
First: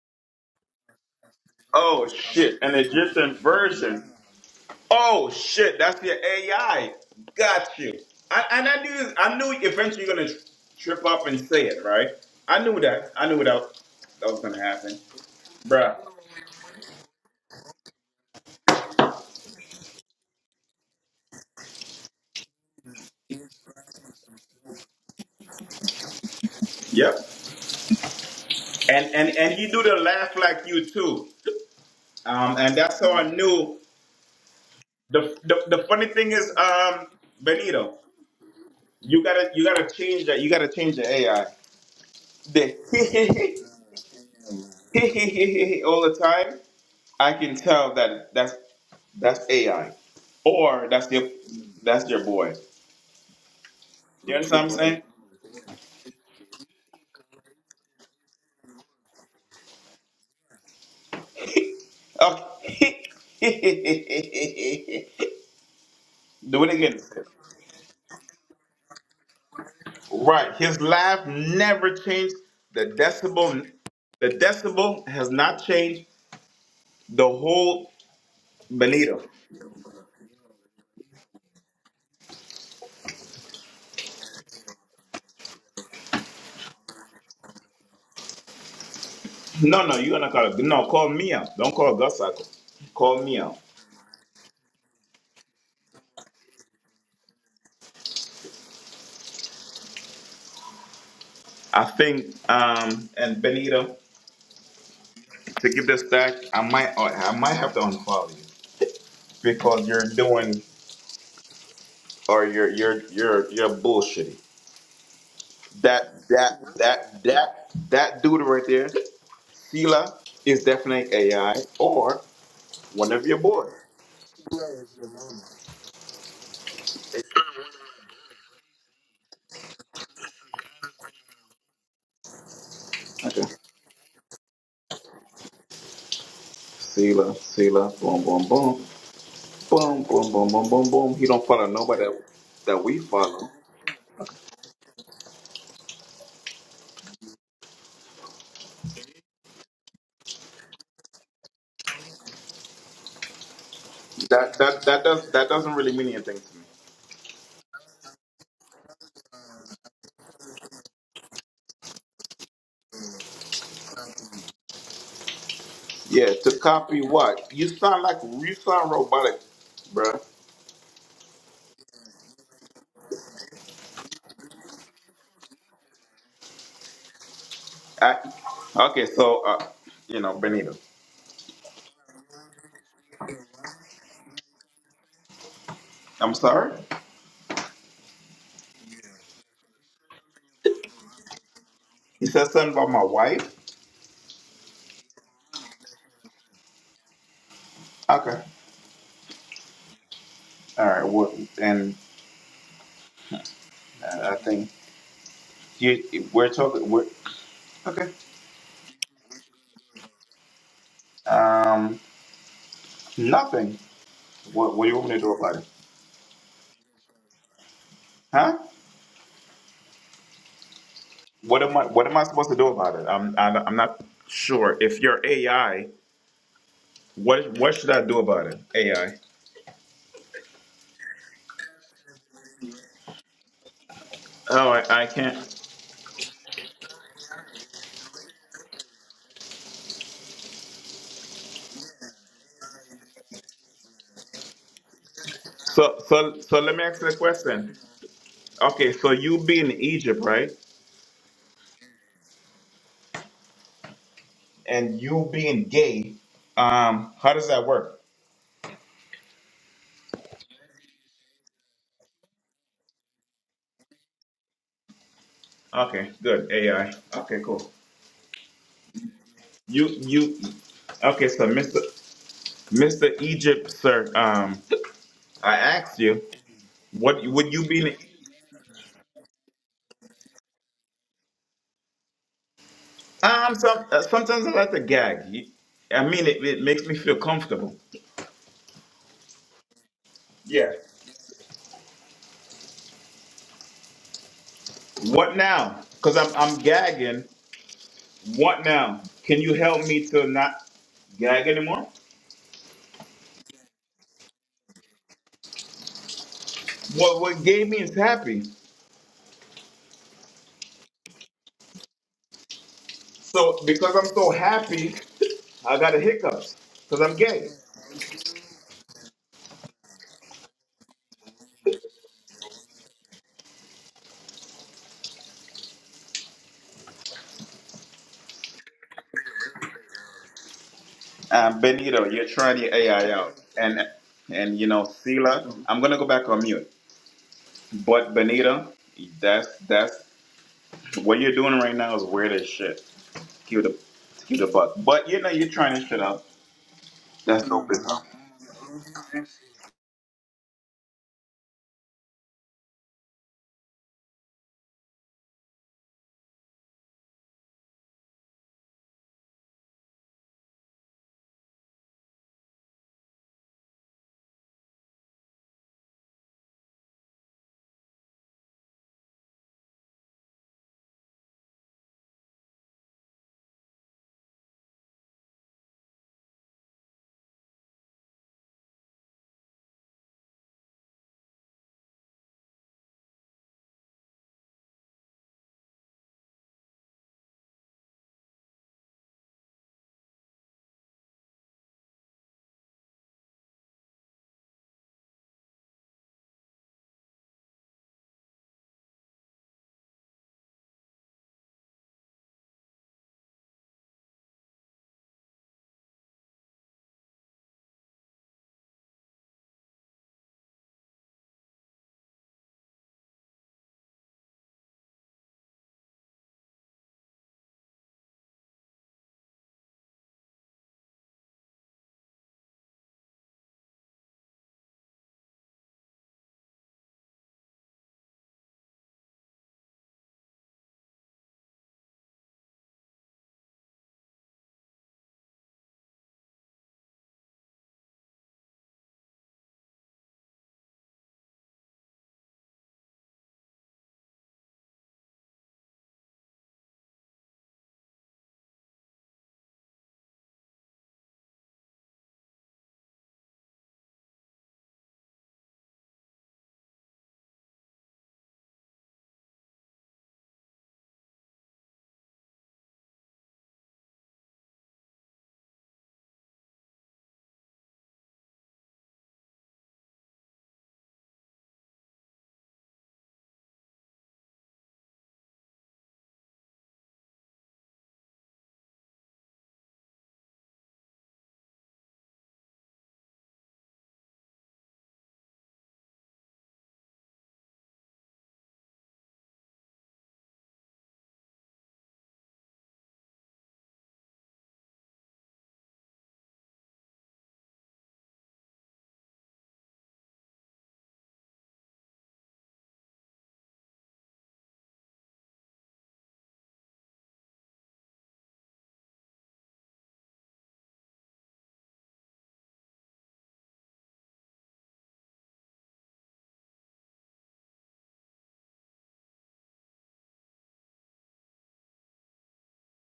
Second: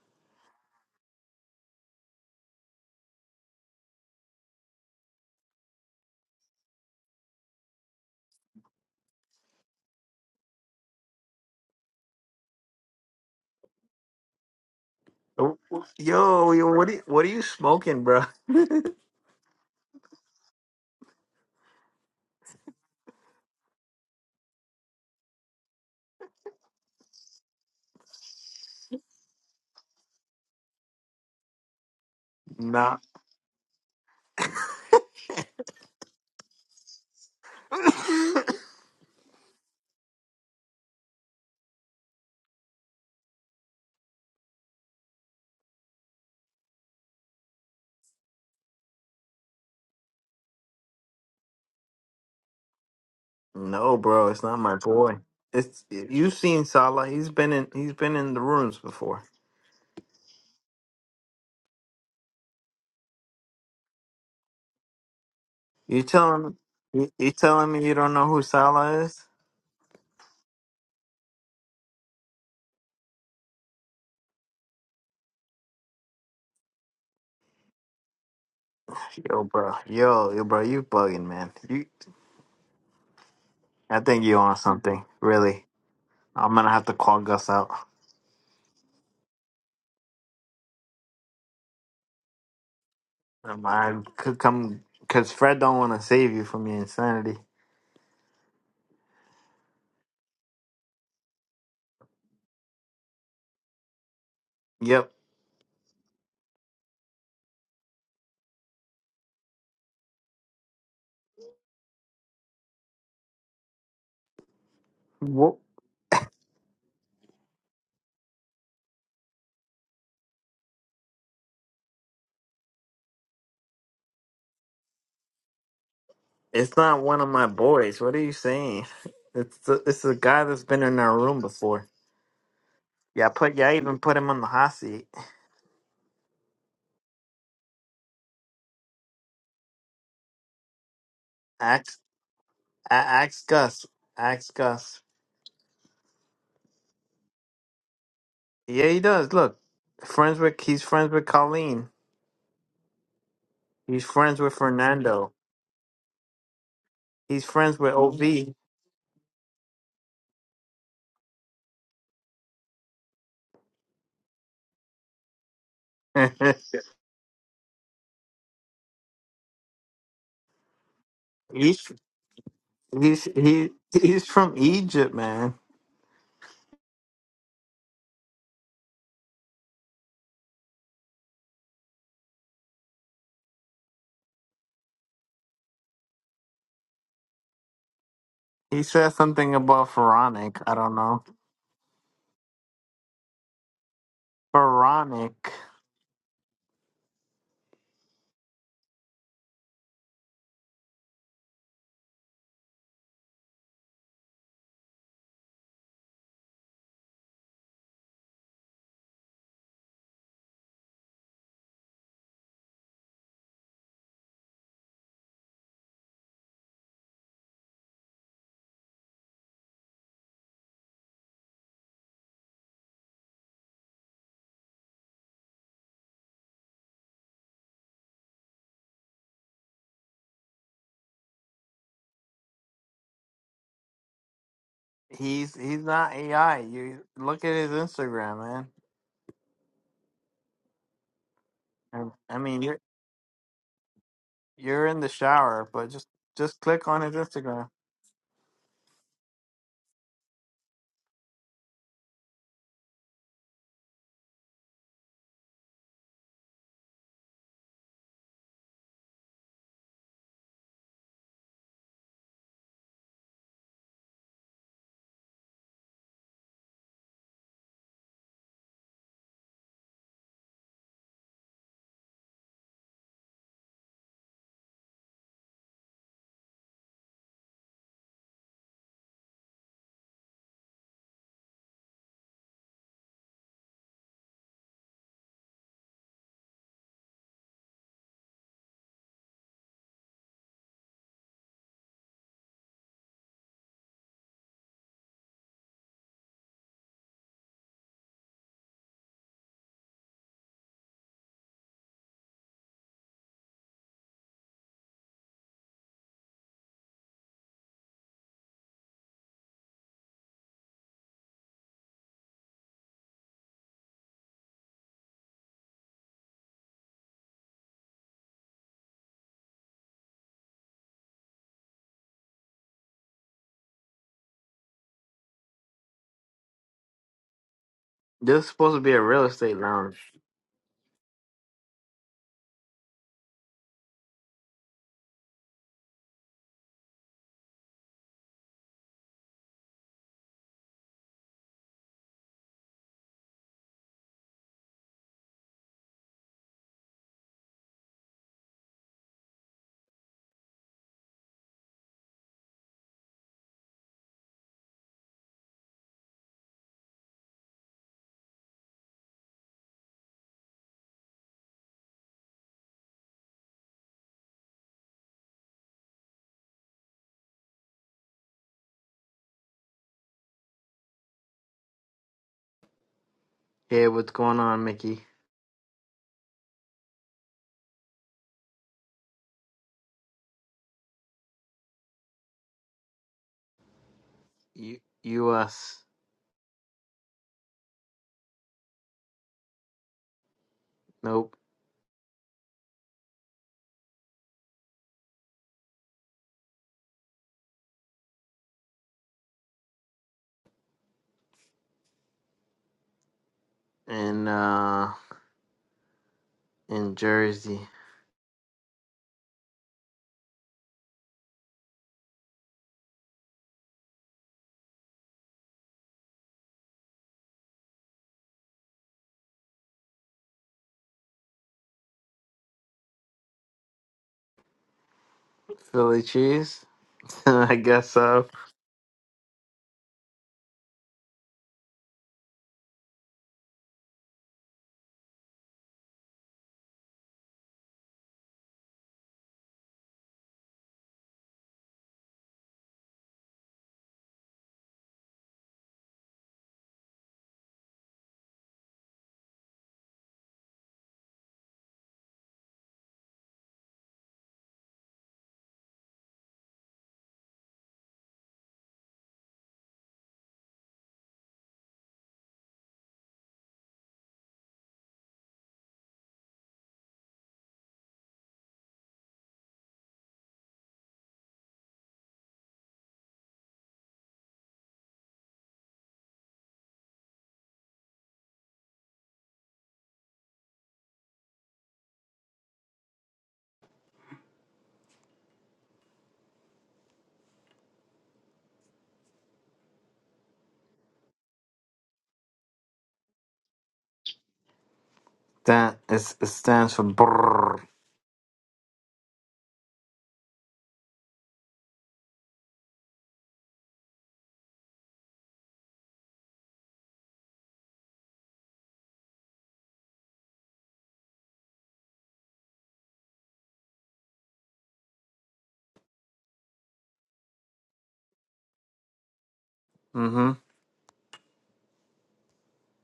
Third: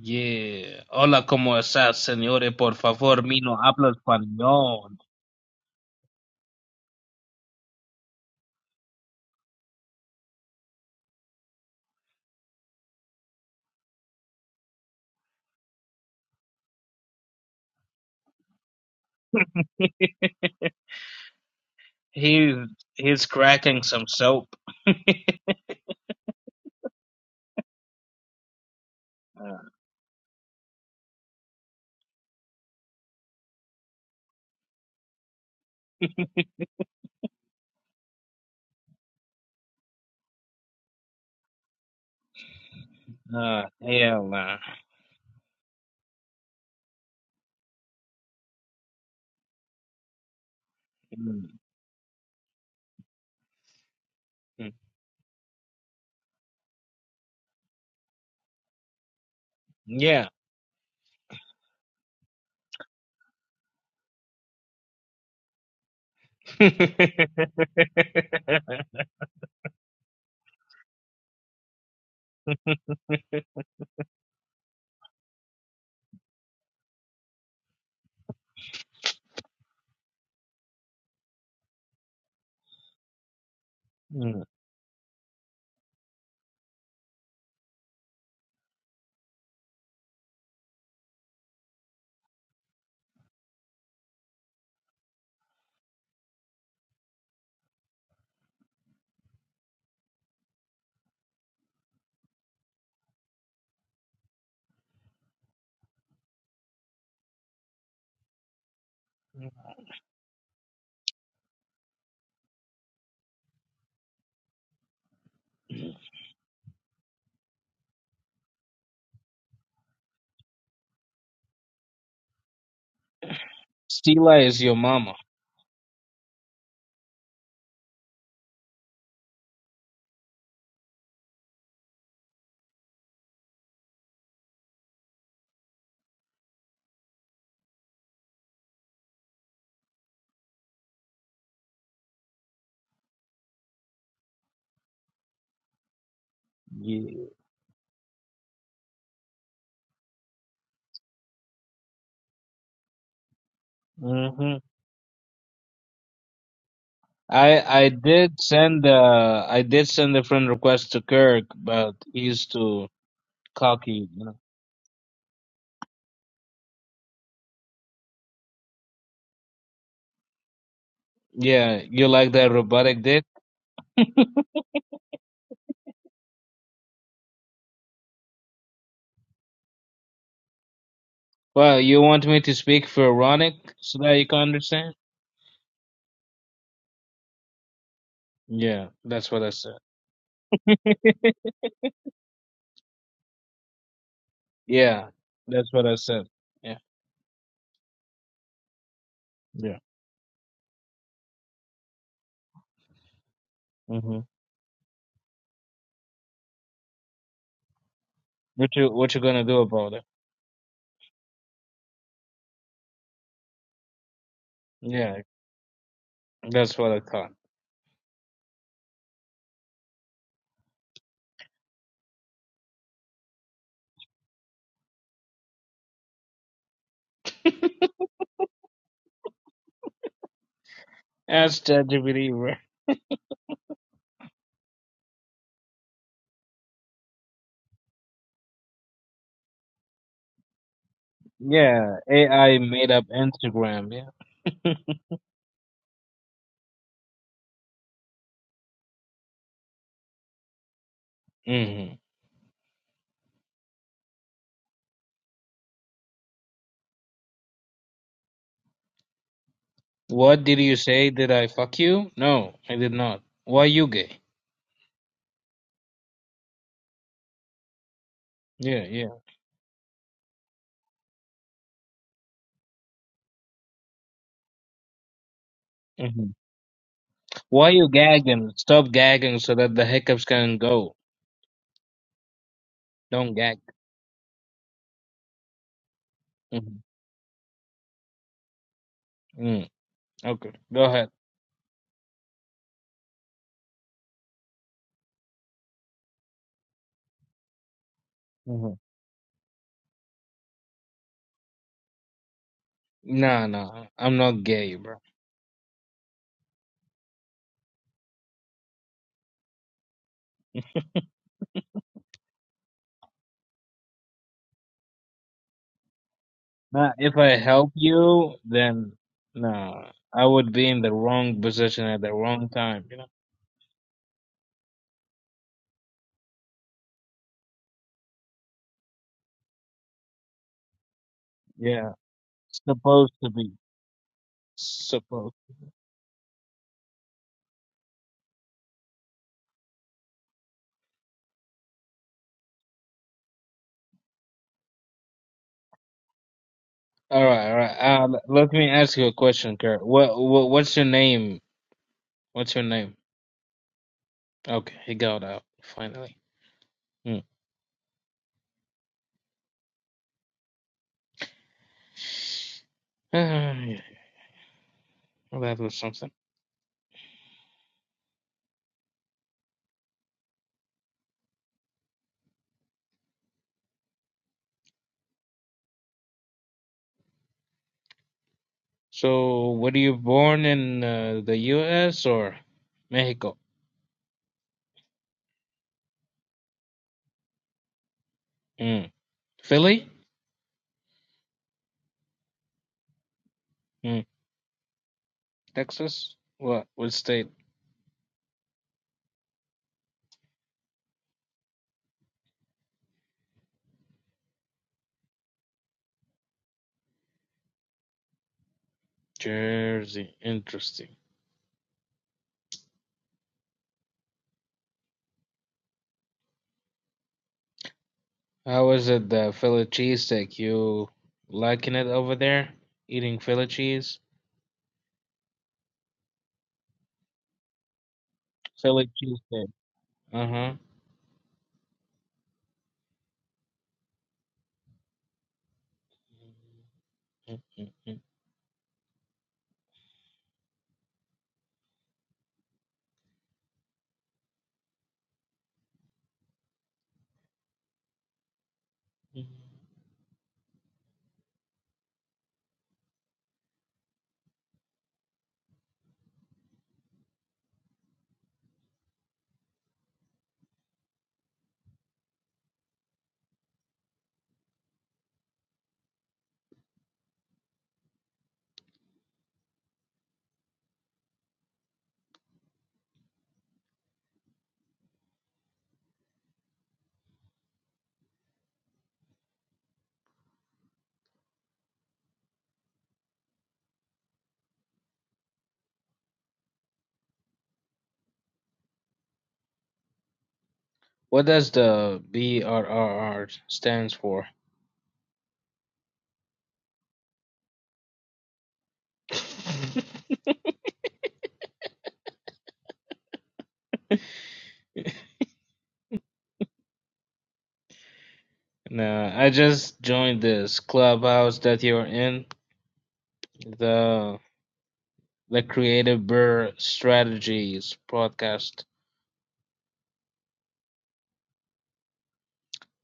yeah. Hola, cómo estás, Oh, señores? shit. Por An favor, Egyptian mi no habla version. español. Oh, shit. That's your AI. Got you. I, and I knew I knew eventually you're going to trip up and say it, right? I knew that. I knew that, that was going to happen. Yo, Bruh. yo, what are you, what are you smoking, bro? He's he's cracking some soap. Yep. And, and and Uh, he do the laugh like you, too. Um, and Nah. that's how I knew. The, the, the funny thing is, um, Benito, you gotta you gotta change that. You gotta change the AI. The uh, hell, nah. all the time, I can tell that that's that's AI, or that's your Mm, that's your boy. no, bro, You it's not understand mm, my what boy. It's you've seen Salah. He's been in he's been in the rooms before. yeah. I'm saying? Okay. You telling Do it again. you, you telling me you don't know who Salah is? Right. His laugh never changed. The decibel, the decibel has not changed. The whole Benito. Yo, bro, yo, yo, bro, you bugging, man. You, I think you Mm. on something, really. I'm gonna have to call Gus out. No, no, you're gonna call it. No, call me out. Don't call Gus Cycle. Call me out. Um, I could come because Fred don't want to save you from your insanity. I think um and Benito. Yep. to keep the stack, I might oh, I might have to unfollow you because you're doing or you're you're you're you're bullshitty. Whoop. That that that that that dude right there, Sela, is definitely AI or one of your boys. Stila is your mama. It's not one of my boys. What are you saying? It's the, it's the guy that's been in our room before. Yeah, I Okay. put yeah, I even put him on the hot seat. Sela, Sela, boom, boom, boom, boom, boom, boom, boom, boom, boom. He don't follow Ask nobody that, that a- we ask follow. Gus. Ask Gus. Yeah. Yeah, he does. Look, friends with he's friends with Colleen. He's friends Mhm. with That that that does Fernando. that doesn't really mean anything to me. He's I friends I with Ov. did send uh I did send a friend request to Kirk, but he's too cocky. you know. Yeah, to copy what you sound like you sound robotic, bruh. Yeah, he's you like that robotic he's dick? he he's from Egypt, man. I, okay, so uh, you know, Benito. Well, you want me to speak Pharaonic so that you can understand? I'm sorry. He Yeah, said that's what I something said. about Pharaonic. I don't know. He said something about my wife. Yeah, Pharaonic. that's what I said. Yeah, Okay. yeah. All right. Well, and hmm uh, I think you we're talking. We're okay. What you what you gonna do about it? Um, nothing. What What do you want me to Yeah, do about it? that's what I thought. Huh? What am I What am I supposed to do about it? I'm I'm I'm not sure. If you're AI, what What should I do about it? AI. That's ChatGPT. right? Oh, I, I He's can't. he's not AI. You look at his Instagram, man. Yeah, And, I AI mean, you're made up Instagram. Yeah. you're in the shower, but So just so just so let me click on ask you his a Instagram. question. Okay, so you be in Egypt, right? hmm and you being gay, um, how does that work? What did you say? Did I fuck you? No, I did not. Why you gay? Okay, good. AI. Okay, cool. Yeah, yeah. You you okay, so Mr. Mr. Egypt, sir, um, I asked you, hmm what would you Why you be? gagging? Stop gagging so that the hiccups can go. Don't Um, gag. some, uh, sometimes I like to gag. You- I mean, it, it hmm makes me feel comfortable. Mm. Okay, Yeah. go ahead. What now? Because I'm I'm gagging. What hmm now? Can you help me to not gag anymore? Nah, nah, I'm not gay, bro. What what gay means happy? So because I'm so happy, I got a hiccups Nah, because I'm if I gay. help you, then nah, I would be in the wrong position at the wrong time. You know? This is supposed to be a real estate lounge. Um, Yeah, Benito, you're trying your AI supposed to out, be and and you know, supposed. Sila, I'm gonna go back on mute. But Benito, that's that's what you're doing right now is weird as shit. Cue the cue the butt. But you know, you're trying to shit out. All That's right, all no right. as hell. Uh, let me ask you a question, Kurt. What, what, what's your name? What's your name? Okay, he got out finally. Hmm. Ah, yeah, well, that was something. Hey, what's going on, Mickey? So, were you born in uh, the U.S. or Mexico? U- U.S. Hmm. Philly? Nope. Hmm. Texas? What? What state? In uh in Jersey, Jersey. Interesting. How is it the Philly cheesesteak? You liking it over there? Eating Philly cheese? Philly cheese. I guess so. Philly cheesesteak. Uh huh. Mm, mm, mm, mm. What does the BRRR stands for? That it stands for brrr. Nah, I just joined this clubhouse that you're in, the the Creative Burr Strategies podcast. Mm-hmm.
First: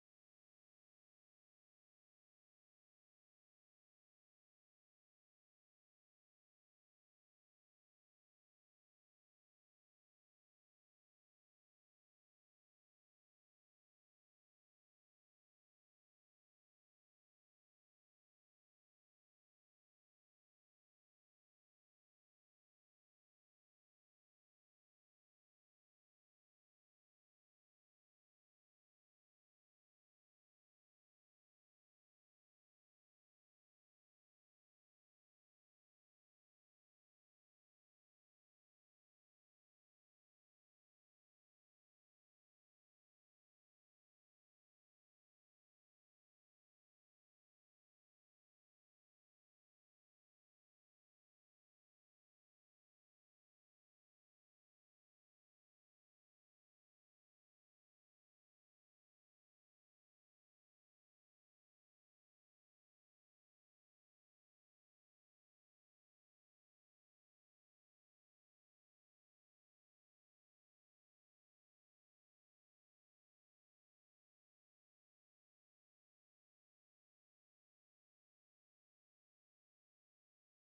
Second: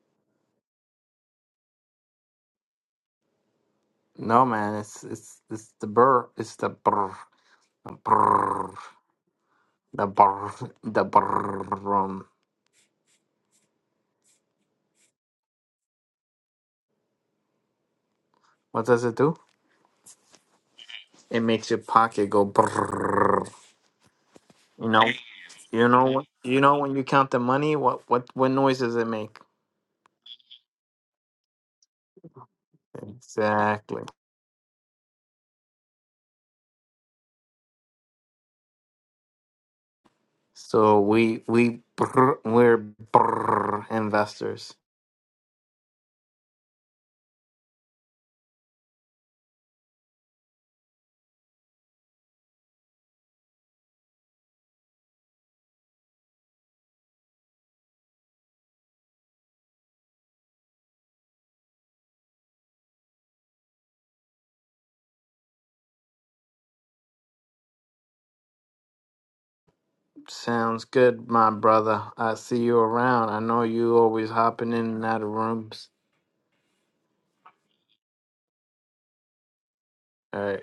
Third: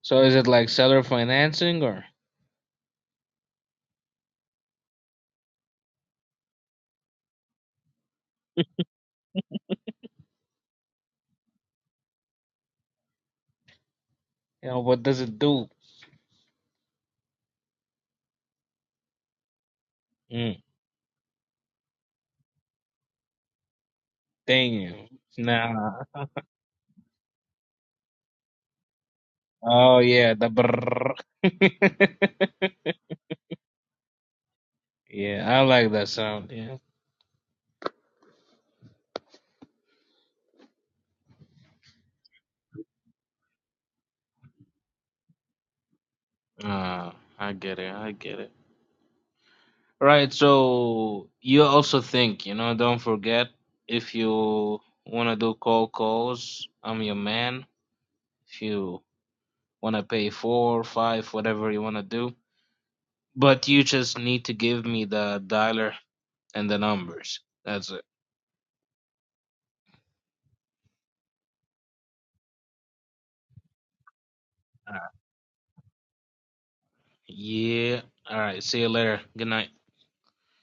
So is it like seller financing or No, man, it's it's it's the burr, it's the brr, the brr, the brr, the brr. um, you know what does it do? What does it do? Mm, It makes your pocket go brr. dang You you. know, you Nah. know what, you know when you count the money, what what what noise does it make? Oh yeah, the brr. Exactly. yeah, I like that sound, yeah. So we we brr, we're brr investors. Ah, I get it, I get it. Right, so you also think, you know, don't forget if you wanna do cold calls, I'm your man if you want to pay four five whatever you want to do but you just need to give me the dialer and the numbers that's it Sounds good, my brother. I see you around. I know you always hopping All in right. and out of rooms. yeah all right see you later good night All right.